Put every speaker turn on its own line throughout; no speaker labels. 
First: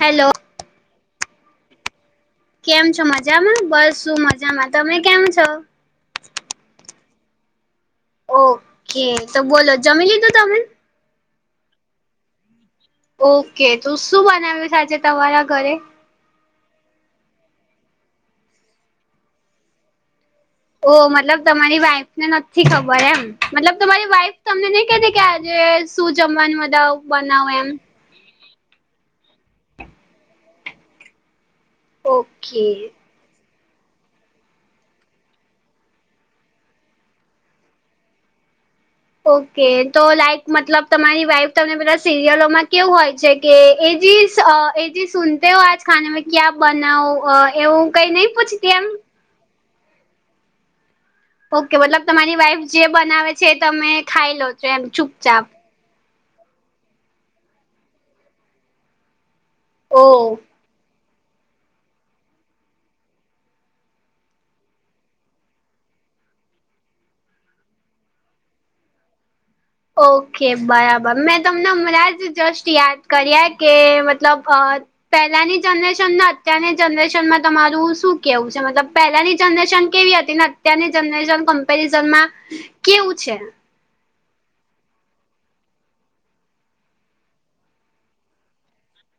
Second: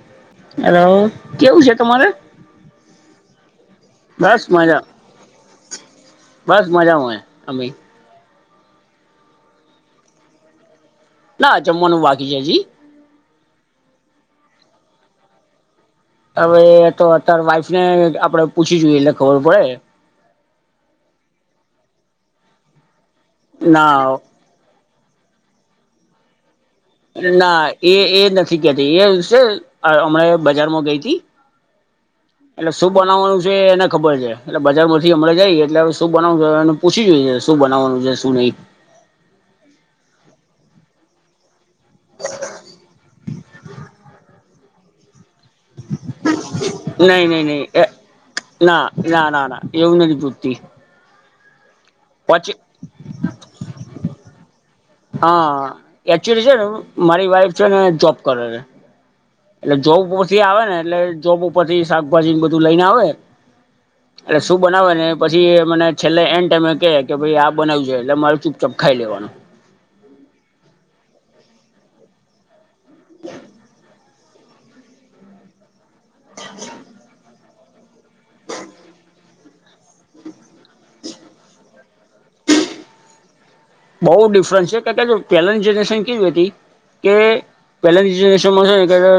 Hello
hello કેવું છે તમારે
કેમ છો મજામાં બસ શું મજામાં તમે કેમ છો
બસ મજામાંય અી
ઓકે તો બોલો જમીન લીધ તમીન
ના જમવાનું બાકી છે જી
ઓકે તોું શું બનાવ્યું આજે તમારા ઘરે
હવે તો અતાર વાઈફ ને આપડે પૂછી જોઈએ એટલે ખબર પડે.
ઓ મતલબ તમારી વાઈફ ને નથી ખબર એમ મતલબ તમારી
ના
વાઈફ તમને નઈ કતીી કે આજે શું જમવાનું બદા.
ના એ એ નથી કેતી એ છે હમણા બજારમાં ગઈ હતી
ઓકે
એટલે શું બનાવવાનું. એને ખબર છે એટલે બજાર થી હમરે જાયએ એટલે હવે શું બનાવ એ પૂછી જોઈએ શું બનાવવાનું છે શું નહી.
ઓકે તો લાઈક મતલબ તમારી વાઈફ તમને બધા સિરિયલોમાં કેવું હોય છે. કે એ એ. તેઓ આજ ખાનામાં ક્યાં
નહી
બનાવો
નહી નહી એ
એવું કઈ નહી પૂછતી એમ.
ના ના નાના. યોગ નથીદી પૂતી.
ઓકે મતલબ તમારી વાઈફ જે બનાવે છે એ તમે ખાઈ લો છો એમ. ચૂપચાપ
હા એકચલી છે ને મારી વાઈફ છે ને જોબ કરે છે. એટલે જોબ
ઓ
ઉપરથી આવે ને એટલે જોબ ઉપર થી શાકભાજી બધું લઈ ને આવે.
હ.
એટલે શું બનાવે ને પછી મને છેલ્લે એન્ડ ટાઈમે કહે કે ભાઈ આ બનાવ્યું જોઈ એટલે મારું ચુપચાપ ખાઈ લેવાનું.
ઓકે બરાબર મેં તમને હમરા જ દ્રષ યાદ કર્યા કે મતલબ. અ પહેલાની જનરેશન ને અત્યારની જનરેશન માં. તમારું શું કેવું છે મતલબ પહેલાની જનરેશન કેવી હતી ને અત્યારની જનરેશન કમ્પેરિઝન માં. કેવું છે.
બહુ ડિફરન્સ છે કારણ કે પહેલાની જનરેશન કેવી હતી કે. પેલા બીજ દેશોમાં છે ને.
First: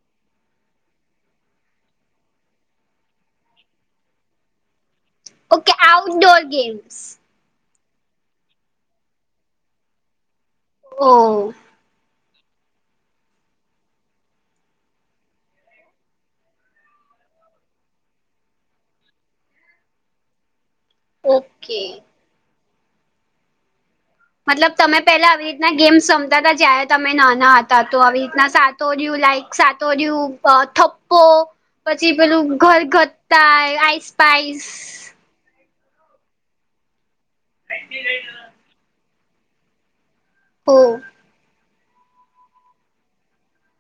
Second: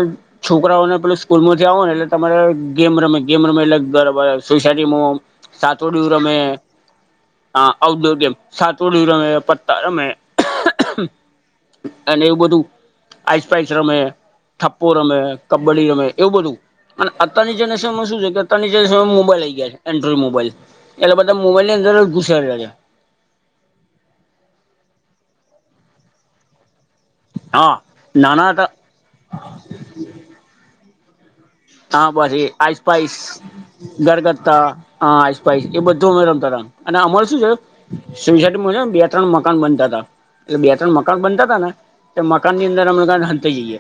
છોકરાઓને પે સ્કૂલ માંથી આવો ને એટલે તમારે ગેમ રમે ગેમ રમે એટલે સોસાયટીમાં.
ઓકે
સાચોડું રમે.
આઉટડોર ગેમ્સ
હા આઉટડોર ગેમ સાતવડું રમે પત્તા રમે.
ઓ
અને એવું બધું આઈસ પાઇસ રમે. ઠપ્પો રમે કબ્ડી રમે એવું બધું. અને અની જનરેશનમાં શું છે કેની જરેશનમાં મોબાઈલ આવી ગયાાય એન્ડ્રોડ મોબાઈલ. એટલે બધા મોબાઈલની
ઓકે
અંદર જ ઘુસેે છે.
મતલબ તમે પેલા આવી રીતના ગેમ્સ જમતા હતા જ્યારે તમે નાના
હા
હતા તો આવી
નાના
રીતના સા.
હતા
સાતો દું લાઈક સાતોો દું થપ્પો.
હા
પછી
બરી
પેલું
આઈસપઇસ
ઘરઘથ્થા આઈસ
ગરગત્તા
પાઈસ
હા. એ બધું અમે રમતા હતા અને અમાર શું છે સસ બે ત્રણ મકાન બનતા હતા. એટલે બે
ઓ
ત્રણ મકાન બનતા હતાા ને તો મકાન ની અંદર હમ હતા જઈએ.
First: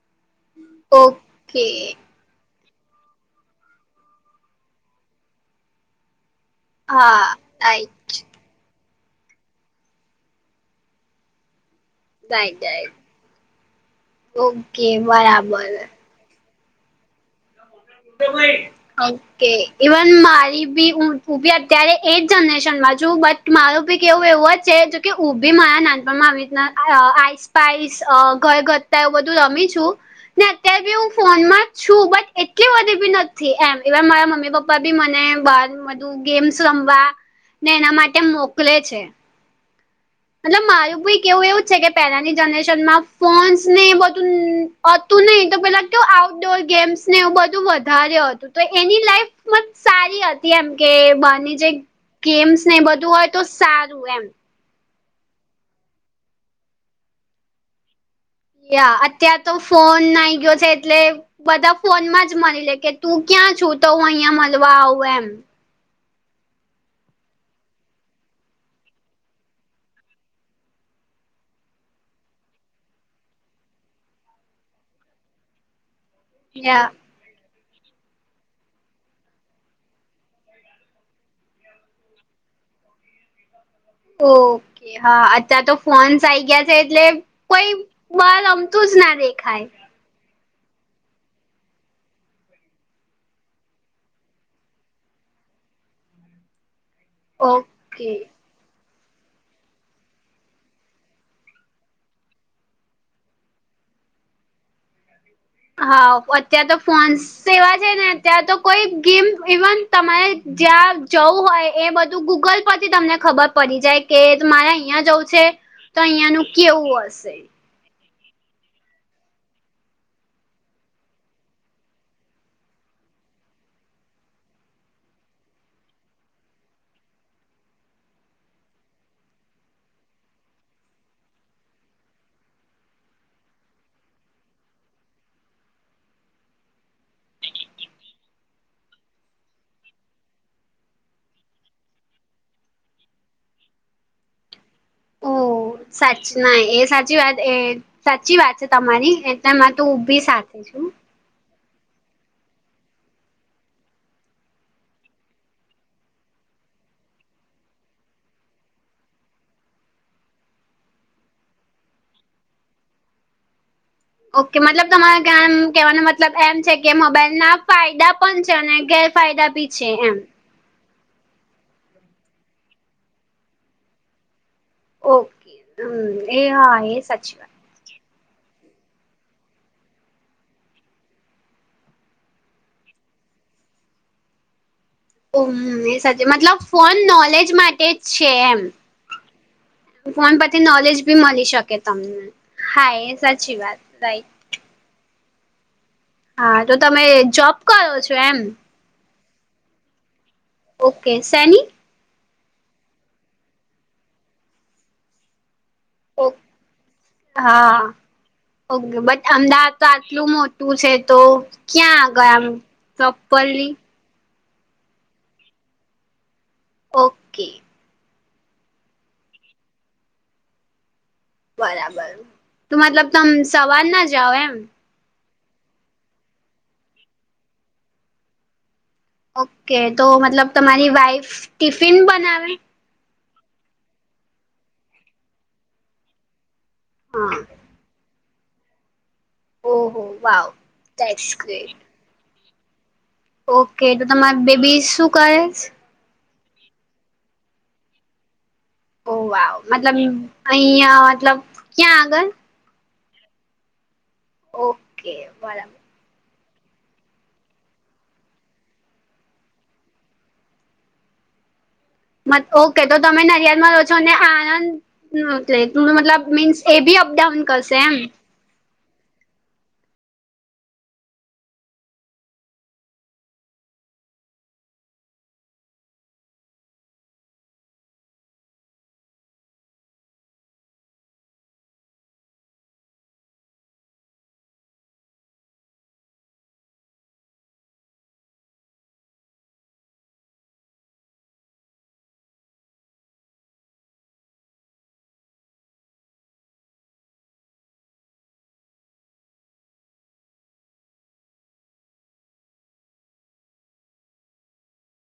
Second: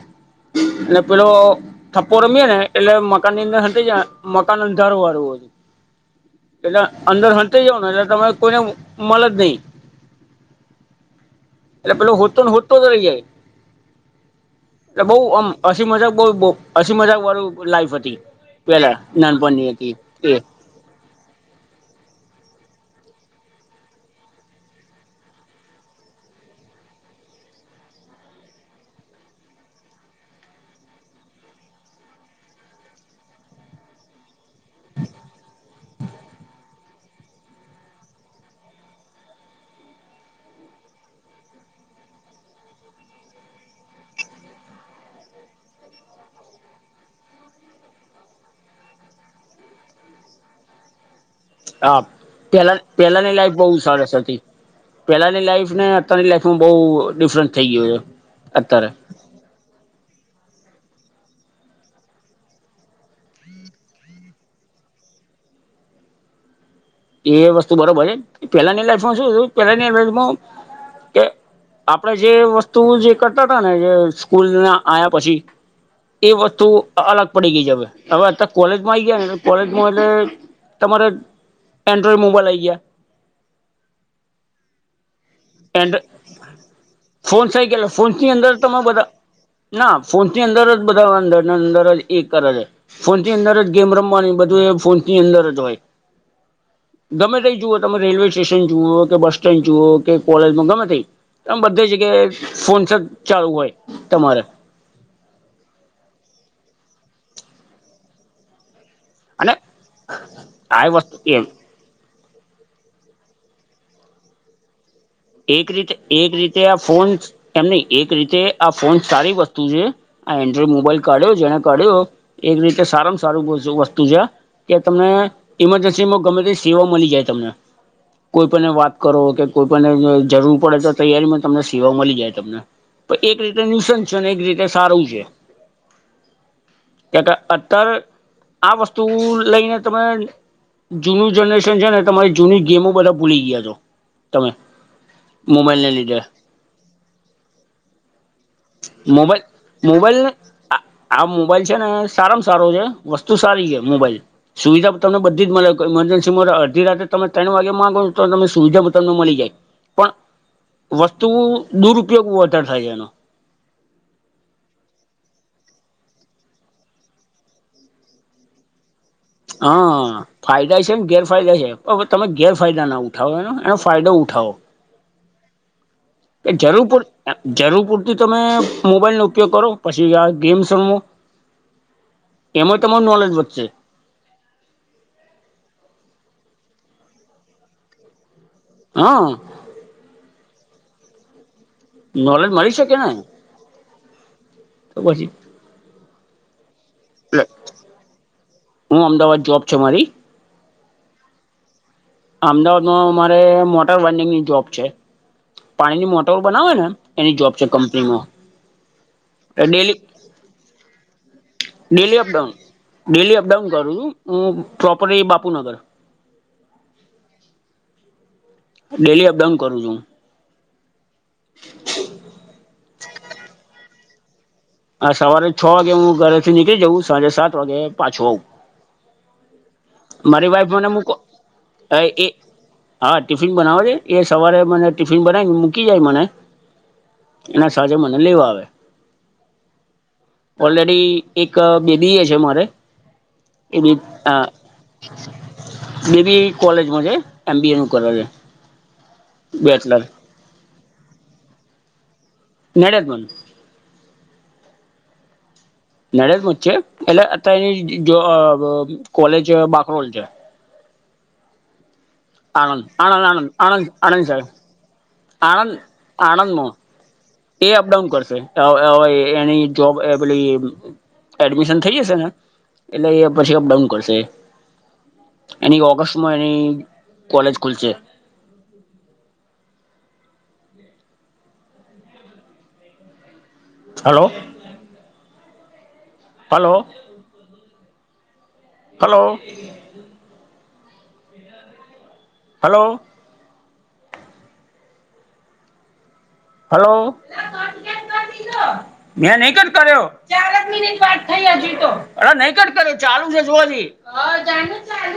એ પેલો
ઓકે
થપ્પો રમીએે ને. એટલે મકાન ની અંદર જ મકાન અંધારું વારવું હો. એટલે અંદર
હા
હટી જાાવ ને એટલે
રાઈટ
તને કોઈને મળ જ નહી. એટલે પેલો હોતો
રાઈટ
હોતો જ રહી
રાઈટ
જાય.
ઓકે
એ બઉમ
બરાબર
અસીી મજાક બઉ અસી મજાક વાળું. લાઈફ હતી પેલા
ઓકે
નાનપણની હતી
ઇવન
એ
મારી બી. હું બી અત્યારે એ જનરેશનમાં છું બટ મારું બી કે એવું એવું જ છે જોકે હું બી મારા નાનપણમાં આવી રીતના. અ આઈસ પાસ ઘય ગથતા એવું બધું રમી છું. અત્યારે બી હું ફોન માં જ છું બટ. કે વધી બી નથી એમ મારા મમ્મી પપ્પા બી મને બાર બધું ગેમ્ સમમવા ને એના માટે મોકલે છે. મતલબ મારું બ કેવું એવું છે કે પહેલાની જનરેશન માં ફોન્સ ને બધું. હતું નહિ તો પેલા કે આઉટડોર ગેમ્સ ને એવું બધું વધારે હતું તો એની લાઈફ. કિમત સારી હતી એમ કે બની જે
હા
ગેમ્સ ને
પેલા
બધું હોય
પેલાની
તો
લાઈફ બહુ
સારું
સરસ
એમ.
હતી પેલાની લાઈફ ને અતની લાઈફમાં બહઉ ડિફરન્સ થઈ ગયયો છે. અત્યારે
યા અત્યાર તો ફોન નાઈ ગયો છે એટલે. બધા ફોનમાં જ મળી લે કે તું ક્યાં છું તો હું અહિયાં મળવા આવું એમ.
એ વસ્તુ બરોબર છે પેલાની લાઈફમાં શું પેલાની લફ. .
[inaudible]
આપણે જે વસ્તુ જે કરતા હતા ને જે સ્કૂલને આ્યા પછી. એ વસ્તુ
યા
અલગ. પડી ગઈ જ હ હવે અત કોલેજમાં આવી ગયા ને કોલેજમાં એટલે તમારે. એન્ડ મોબાઈલ આ ગયા.
ઓકે હા. ત્યાં તો
એન્ડ
ફોન્સ આ આવી ગયા છે એટલે
ફોન્સ આઈ
કોઈ
ગયા એટલે
બલ અમતું જ ના દેખાય.
ફોન્સ ની અંદર જ બધા અંદરની અંદર જ એ કરે. ફોન ની અંદર જ ગેમ રમવાની બધું એ ફોન ની અંદર જ હોય. ગમે ત જુઓ તમે
ઓકે
રેલવે સ્ટેશન જુઓ કે બસ સ્ટેન્ડ જુઓ કે. કોલેજમાં ગમે તે આમ બધી જગ્યાએ ફોનસ જ ચાલુ હોય તમારે
હા અતાર તો ફોન સેવા છે ને. ત્યાં તો કોઈ ગેમ
અને
ઇવન તમારે
આ
જ્યાં
વસ્તુ
જવું
એમ
હોય. એ બધું ગૂગલ પરથી તમને ખબર પડી જાય કે મારે અહં જવું. છે
એક રીતે
તો
એક
અહિયાંનું
રીતે આ
કેવું
ફોન.
હશે
એમ નહી એક રીતે આ ફોન સારી વસ્તુ છે આ એન્ડ્રોઈડ મોબાઈલ કાઢ્યો જેને કાઢ્યો એક રીતે સારામાં સારું વસ્તુ છે. કે તમને ઈમરજન્સી માં ગમે તે સેવા મળી જાય તમને. કોઈ પણ વાત કરો કે કોઈ પણને જરૂર પડે તો તૈયારીમાં તમને સેવા મળી જાય તમને. એક રીતે નિસંત છે અને એક રીતે સારું છે. ક કે અત્યારે આ વસ્તુ લઈને તમે જૂનું જનરેશન છે ને તમારી જૂની ગેમો બધા ભૂલી ગયા છો તમે.
ઓ
મોબાઈલ ને
સાચ
લીધે.
ના એ સાચી વાત એ સાચી વાત છે તમારી
મોબાઈલ
એટલેમાં તું
મોબાઈલ
ઊભી સાથે
આ
છું.
આ મોબાઈલ છે ને સારામાં સારો છે વસ્તુ સારી છે મોબાઈલ સુવિધા તમ બધી જ મળે મરજન્સીમાં અડી રાતે તમે ત્રણ વાગે માગો છો તો તમે સુવિધા પણ તમને મળી જાય પણ વસ્તુ દુરુપયોગ વધારે થાય છેાય એનો
ઓકે મતલબ તમારે કેવાન કેવાનો મતલબ એમ છે કે મોબાઈલના ફાયદા પણ છે અને ગેર
હહ ફાયદાએ છે ને ગેરફાયદાએ છે. હવે તમે ગેરફાયદા ના ઉઠાવો એનો એનો ફાયદો ઉઠાવો.
ઓકે હમ એ
કે
હા
જરૂર
એ
પૂર
સાચી વાત
જરૂર પૂરતી તમે મોબાઈલનો ઉપયોગ કરો પછી આ ગેમ સમો એમમાં તમામો નલેજ વધ છે
હમ એ સાચે મતલબ ફોન નોલેજ માટે જ છે એમ.
હા
ફોન પરથી નોલેજ બી મળી શકે તમને
નોલેજ મળી
હા
શકે ને
એ સાચી વાત રાઈટ
તો પછી
હા તો તમે જોબ કરયો છો એમ
હું અમદાવાદ જોબ છે મારી.
ઓકે શેની?
અમદાવાદમાં મારે મોટર વેન્ડિંગની જોબ છે. પાણીની
ઓ
મોટરો બનાવે ને એની જોબ છે
હા
કંપનીમાં.
ઓકે બટ અમદાવાદ તો
ડેલી
આટલું મોટું છે તો ક્યાં
ડેલી
આગળ આમ પ્રોપરલી?
અમ properly Bapunagar.
Okay
daily up down કરું છું હું.
બરાબર. તો મતલબ તમ સવારના જાઓ એમ?
હા સવારે છ વાગે હું ઘરેથી નીકળી જઉં સાંજે સાત વાગે પાછો આવું.
ઓકે તો મતલબ
મારી વાઈફ મને
તમારી
મૂકો
વાઈફ ટિફિન
એ
બનાવે?
હા ટિફિન બનાવે તેએ એ સવારે મને ટિફિન બનાઈને મૂકી જાય મને
હા
ના સાંજે મને લેવા આવે.
ઓહો વાવ
ઓલરેડી
ધેટ્સ
એક
ગ્રેટ.
બેબીએ છે મારે. એ
ઓકે તો તમારી બેબી શું કરે છે?
બેબી કોલેજમાં છે. એમબીએનું કરે છે.
ઓહ વાહ! મતલબ
બેચલર
અહીંયા મતલબ ક્યાં આગળ?
નડ્યાદ બન.
ઓકે બરાબર.
નડિયાદમાં જ છે. એટલે અતારે જોબ કોલેજ બાકરોલ છે.
ઓકે
આણંદ
તો
આણંદ
તમે
આણંદ આણંદ
નડિયાદમાં રહો છો
આણંદ
ને
આણંદ સાઇડ.
આણંદ
આણંદ
એટલે મતલબ મીન્સ
આણંદમો
એ બી અપડાઉન
એ
કરશે
અપડાઉન
એમ.
કરશે. હ હ હવે એની જોબ એ પેલી એડમિશન થઈ જશે ને એટલે એ પછી અપડાઉન કરશે. એની ઓગસ્ટમાં એની કોલેજ ખુલશે. Hello hello hello hello hello [inaudible] મેં નહી કટ કર્યો ચાર જ મિનિટ વાત થઈ હજી તો અરે નહી કટ કર્યો ચાલુ છે જુઓ હજી.